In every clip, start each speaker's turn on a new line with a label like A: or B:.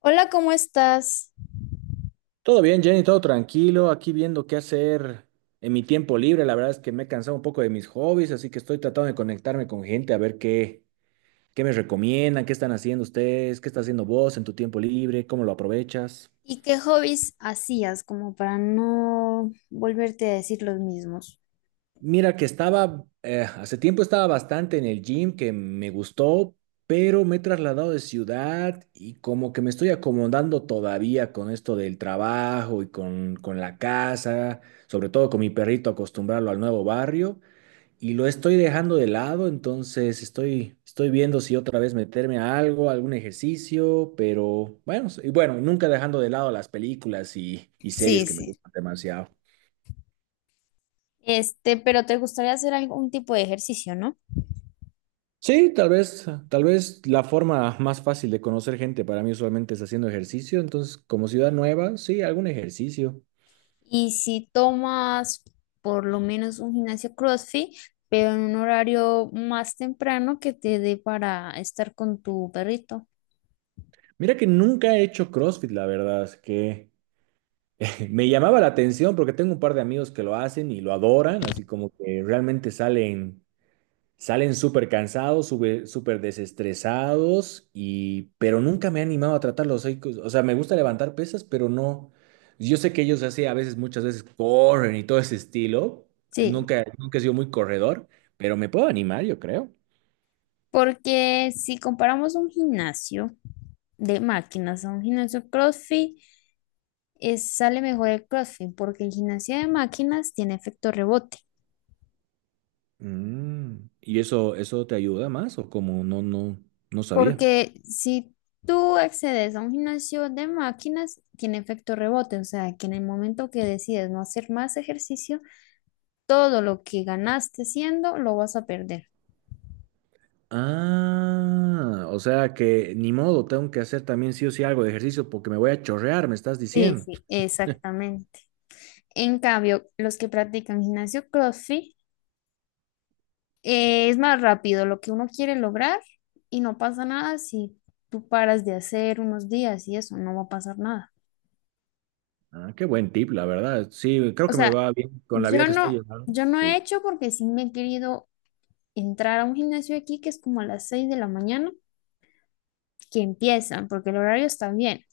A: Hola, ¿cómo estás?
B: Todo bien, Jenny, todo tranquilo, aquí viendo qué hacer en mi tiempo libre. La verdad es que me he cansado un poco de mis hobbies, así que estoy tratando de conectarme con gente a ver qué me recomiendan, qué están haciendo ustedes, qué está haciendo vos en tu tiempo libre, cómo lo aprovechas.
A: ¿Y qué hobbies hacías como para no volverte a decir los mismos?
B: Mira que estaba, hace tiempo estaba bastante en el gym, que me gustó, pero me he trasladado de ciudad y como que me estoy acomodando todavía con esto del trabajo y con la casa, sobre todo con mi perrito, acostumbrarlo al nuevo barrio, y lo estoy dejando de lado. Entonces estoy viendo si otra vez meterme a algo, algún ejercicio, pero bueno, bueno, nunca dejando de lado las películas y series
A: Sí,
B: que me
A: sí.
B: gustan demasiado.
A: Este, pero te gustaría hacer algún tipo de ejercicio, ¿no?
B: Sí, tal vez la forma más fácil de conocer gente para mí usualmente es haciendo ejercicio, entonces como ciudad nueva, sí, algún ejercicio.
A: Y si tomas por lo menos un gimnasio CrossFit, pero en un horario más temprano que te dé para estar con tu perrito.
B: Mira que nunca he hecho CrossFit, la verdad, es que me llamaba la atención porque tengo un par de amigos que lo hacen y lo adoran, así como que realmente Salen súper cansados, súper desestresados, pero nunca me he animado a tratarlos. O sea, me gusta levantar pesas, pero no. Yo sé que ellos así a veces, muchas veces corren y todo ese estilo.
A: Sí,
B: Nunca he sido muy corredor, pero me puedo animar, yo creo.
A: porque si comparamos un gimnasio de máquinas a un gimnasio CrossFit, es, sale mejor el CrossFit porque el gimnasio de máquinas tiene efecto rebote.
B: Mm, ¿y eso te ayuda más o como no sabía?
A: Porque si tú accedes a un gimnasio de máquinas, tiene efecto rebote. O sea, que en el momento que decides no hacer más ejercicio, todo lo que ganaste siendo lo vas a perder.
B: Ah, o sea que ni modo, tengo que hacer también sí o sí algo de ejercicio porque me voy a chorrear, me estás
A: Sí,
B: diciendo.
A: sí, exactamente. En cambio, los que practican gimnasio CrossFit, es más rápido lo que uno quiere lograr y no pasa nada si tú paras de hacer unos días y eso, no va a pasar nada.
B: Ah, qué buen tip, la verdad. Sí, creo
A: O
B: que me
A: sea,
B: va bien con la vía
A: yo
B: que estoy
A: no,
B: llevando.
A: yo no he
B: Sí.
A: hecho porque sí me he querido entrar a un gimnasio aquí que es como a las 6 de la mañana que empiezan, porque el horario está bien.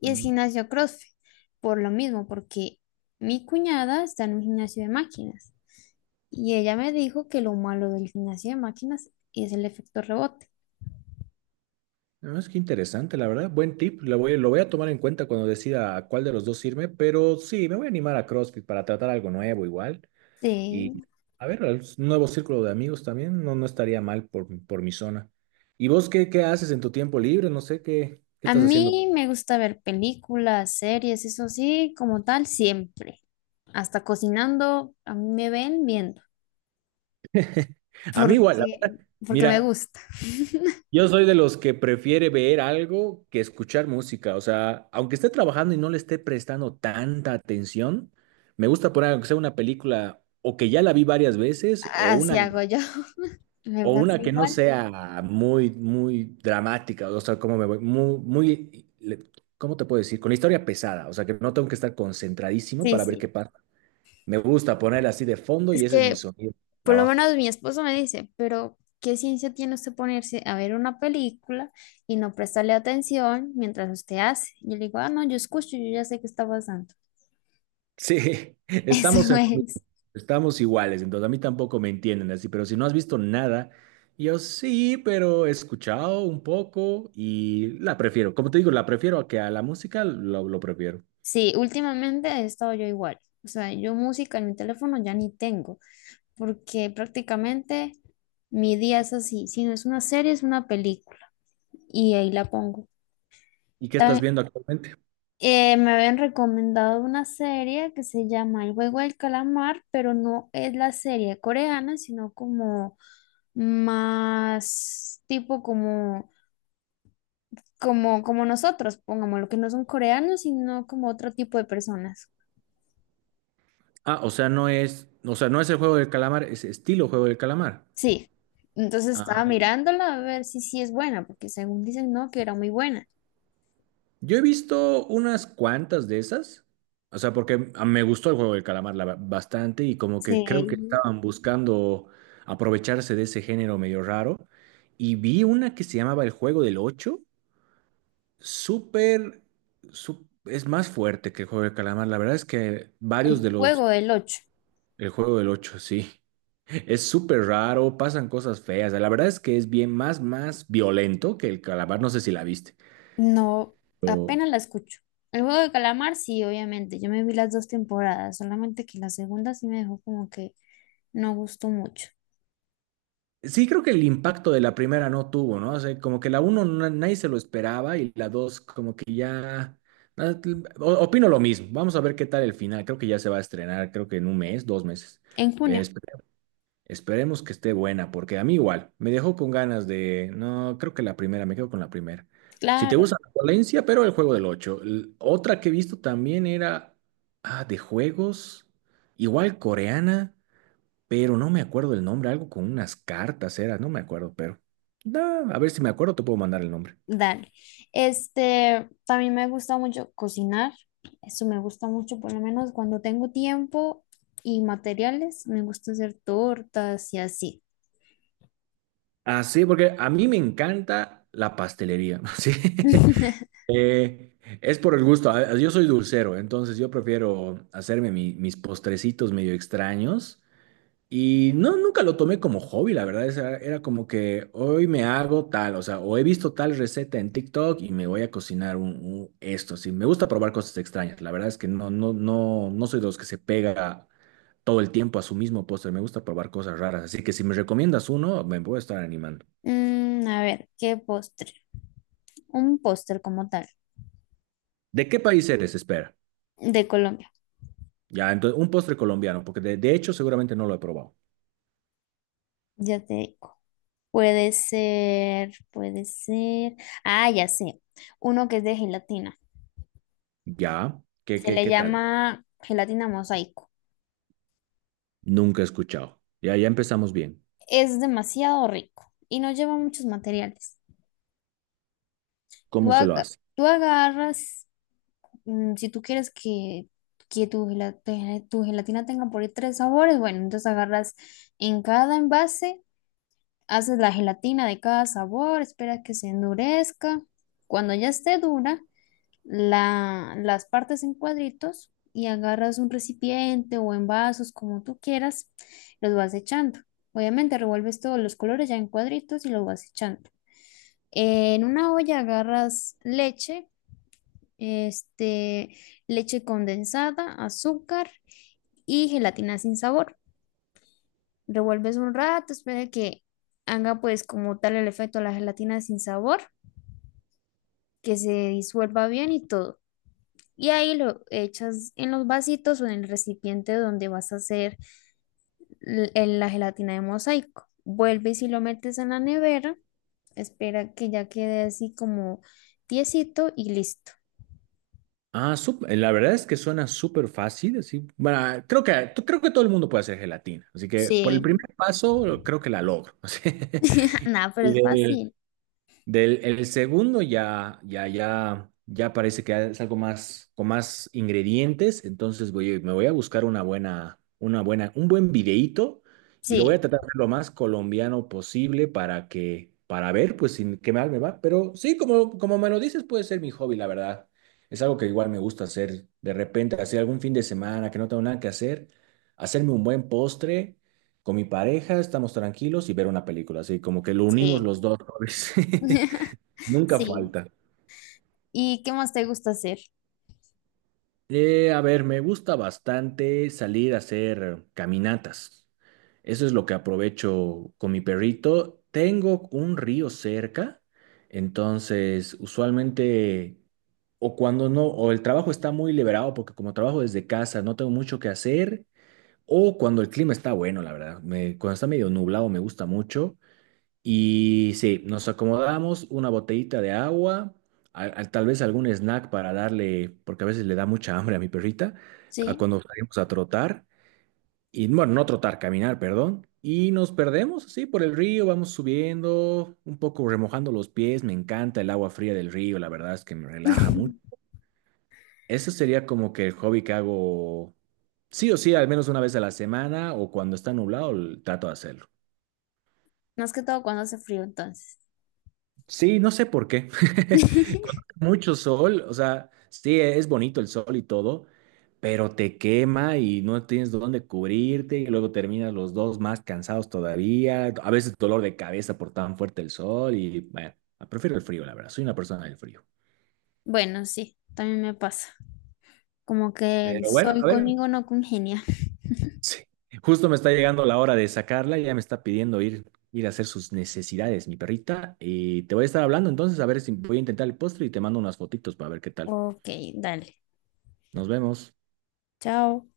A: Y es
B: Mm.
A: gimnasio CrossFit, por lo mismo, porque mi cuñada está en un gimnasio de máquinas y ella me dijo que lo malo del gimnasio de máquinas es el efecto rebote.
B: No, es que interesante, la verdad. Buen tip. Lo voy a tomar en cuenta cuando decida a cuál de los dos irme, pero sí, me voy a animar a CrossFit para tratar algo nuevo igual. Y
A: Sí.
B: a ver, un nuevo círculo de amigos también. No, no estaría mal por mi zona. ¿Y vos qué haces en tu tiempo libre? No sé qué
A: A
B: estás haciendo.
A: mí me gusta ver películas, series, eso sí, como tal, siempre. Hasta cocinando, a mí me ven bien
B: A mí igual,
A: porque, porque me
B: mira,
A: gusta.
B: yo soy de los que prefiere ver algo que escuchar música. O sea, aunque esté trabajando y no le esté prestando tanta atención, me gusta poner aunque sea una película o que ya la vi varias veces,
A: Así hago yo. Me
B: o
A: pasa
B: una que no
A: igual.
B: sea muy, muy dramática. O sea, como me voy, ¿cómo te puedo decir? Con la historia pesada. O sea, que no tengo que estar concentradísimo
A: Sí,
B: para ver
A: sí.
B: qué pasa. Me gusta poner así de fondo
A: Es
B: y ese es mi
A: que
B: sonido. De
A: por lo
B: Trabajo.
A: menos mi esposo me dice, pero ¿qué ciencia tiene usted ponerse a ver una película y no prestarle atención mientras usted hace? Yo le digo, ah, no, yo escucho, yo ya sé qué está pasando.
B: Sí,
A: Eso
B: estamos en lo mismo,
A: es.
B: estamos iguales, entonces a mí tampoco me entienden así, pero si no has visto nada, yo sí, pero he escuchado un poco y la prefiero, como te digo, la prefiero a que a la música lo prefiero.
A: Sí, últimamente he estado yo igual. O sea, yo música en mi teléfono ya ni tengo, porque prácticamente mi día es así. Si no es una serie, es una película. Y ahí la pongo.
B: ¿Y qué estás
A: Tan
B: viendo actualmente?
A: Me habían recomendado una serie que se llama El juego del calamar, pero no es la serie coreana, sino como más tipo como nosotros, pongámoslo, que no son coreanos, sino como otro tipo de personas.
B: Ah, o sea, no es el juego del calamar, es estilo juego del calamar.
A: Sí, entonces
B: Ah,
A: estaba mirándola a ver si sí es buena, porque según dicen, no, que era muy buena.
B: yo he visto unas cuantas de esas, o sea, porque me gustó el juego del calamar bastante, y como que creo que
A: Sí,
B: estaban buscando aprovecharse de ese género medio raro. Y vi una que se llamaba El Juego del Ocho, súper, es más fuerte que el juego del calamar, la verdad es que varios
A: el juego del ocho.
B: el Juego del Ocho, sí, es súper raro, pasan cosas feas, la verdad es que es bien más violento que el calamar, no sé si la viste.
A: No, apenas la escucho. El juego de calamar, sí, obviamente. Yo me vi las dos temporadas, solamente que la segunda sí me dejó como que no gustó mucho.
B: Sí, creo que el impacto de la primera no tuvo, ¿no? O sea, como que la uno nadie se lo esperaba y la dos como que ya... na- Opino lo mismo. Vamos a ver qué tal el final. Creo que ya se va a estrenar, creo que en un mes, dos meses.
A: En
B: Pero
A: junio,
B: esperemos que esté buena, porque a mí igual, me dejó con ganas de... No, creo que la primera, me quedo con la primera. Si te
A: claro,
B: gusta la violencia, pero el juego del 8. Otra que he visto también era... Ah, de juegos, igual coreana, pero no me acuerdo el nombre, algo con unas cartas era, no me acuerdo, pero da, a ver si me acuerdo, te puedo mandar el nombre.
A: dale. Este, también me gusta mucho cocinar. Eso me gusta mucho, por lo menos cuando tengo tiempo y materiales, me gusta hacer tortas y así.
B: Ah, sí, porque a mí me encanta la pastelería, sí. Eh, es por el gusto, yo soy dulcero, entonces yo prefiero hacerme mis postrecitos medio extraños. Y no, nunca lo tomé como hobby, la verdad. O sea, era como que hoy me hago tal, o sea, o he visto tal receta en TikTok y me voy a cocinar un esto. Sí, me gusta probar cosas extrañas. La verdad es que no soy de los que se pega todo el tiempo a su mismo postre. Me gusta probar cosas raras. Así que si me recomiendas uno, me voy a estar animando.
A: Mm, a ver, ¿qué postre? Un postre como tal,
B: ¿De qué país eres? Espera.
A: de Colombia.
B: Ya, entonces, un postre colombiano, porque de hecho seguramente no lo he probado.
A: Ya te digo. Puede ser, puede ser. Ah, ya sé. Uno que es de gelatina.
B: Ya, ¿qué,
A: Se
B: qué,
A: le
B: qué tal?
A: llama gelatina mosaico.
B: Nunca he escuchado. Ya, ya empezamos bien.
A: Es demasiado rico y no lleva muchos materiales. Tú,
B: ¿Cómo se lo
A: aga-
B: hace?
A: tú agarras, mm, si tú quieres que tu gelatina tenga por ahí 3 sabores, bueno, entonces agarras en cada envase, haces la gelatina de cada sabor, esperas que se endurezca. Cuando ya esté dura, las partes en cuadritos y agarras un recipiente o en vasos, como tú quieras, los vas echando. Obviamente revuelves todos los colores ya en cuadritos y los vas echando. En una olla agarras leche, este, leche condensada, azúcar y gelatina sin sabor. Revuelves un rato, espera que haga pues como tal el efecto de la gelatina sin sabor, que se disuelva bien y todo. Y ahí lo echas en los vasitos o en el recipiente donde vas a hacer la gelatina de mosaico. Vuelves y si lo metes en la nevera, espera que ya quede así como tiesito y listo.
B: Ah, la verdad es que suena súper fácil, así. Bueno, creo que creo que todo el mundo puede hacer gelatina, así que por el primer
A: Sí,
B: paso creo que la logro. así.
A: nada, pero
B: Y
A: es
B: del,
A: fácil.
B: del el segundo ya, ya parece que es algo más, con más ingredientes, entonces me voy a buscar una buena, un buen videíto y lo voy
A: Sí,
B: a tratar de hacer lo más colombiano posible para que, para ver, pues, sin qué mal me va. Pero sí, como me lo dices, puede ser mi hobby, la verdad. Es algo que igual me gusta hacer de repente, hacer algún fin de semana que no tengo nada que hacer, hacerme un buen postre con mi pareja, estamos tranquilos y ver una película, así como que lo unimos
A: sí,
B: los dos hobbies. Nunca
A: sí.
B: falta.
A: ¿Y qué más te gusta hacer?
B: A ver, me gusta bastante salir a hacer caminatas. Eso es lo que aprovecho con mi perrito. Tengo un río cerca, entonces usualmente o cuando no, o el trabajo está muy liberado porque como trabajo desde casa no tengo mucho que hacer, o cuando el clima está bueno, la verdad. Cuando está medio nublado me gusta mucho. Y sí, nos acomodamos una botellita de agua, tal vez algún snack para darle, porque a veces le da mucha hambre a mi perrita, a
A: Sí.
B: cuando salimos a trotar, y bueno, no trotar, caminar, perdón, y nos perdemos así por el río, vamos subiendo, un poco remojando los pies, me encanta el agua fría del río, la verdad es que me relaja mucho. Eso sería como que el hobby que hago, sí o sí, al menos una vez a la semana o cuando está nublado, trato de hacerlo.
A: Más que todo cuando hace frío, entonces.
B: Sí, no sé por qué. Cuando hace mucho sol, o sea, sí, es bonito el sol y todo, pero te quema y no tienes dónde cubrirte y luego terminas los dos más cansados todavía. A veces dolor de cabeza por tan fuerte el sol, y bueno, prefiero el frío, la verdad. Soy una persona del frío.
A: Bueno, sí, también me pasa. Como que el
B: Pero bueno, a
A: sol
B: ver,
A: conmigo no congenia.
B: sí. Justo me está llegando la hora de sacarla, ya me está pidiendo ir a hacer sus necesidades, mi perrita, y te voy a estar hablando entonces a ver si voy a intentar el postre y te mando unas fotitos para ver qué tal.
A: Ok, dale.
B: Nos vemos.
A: Chao.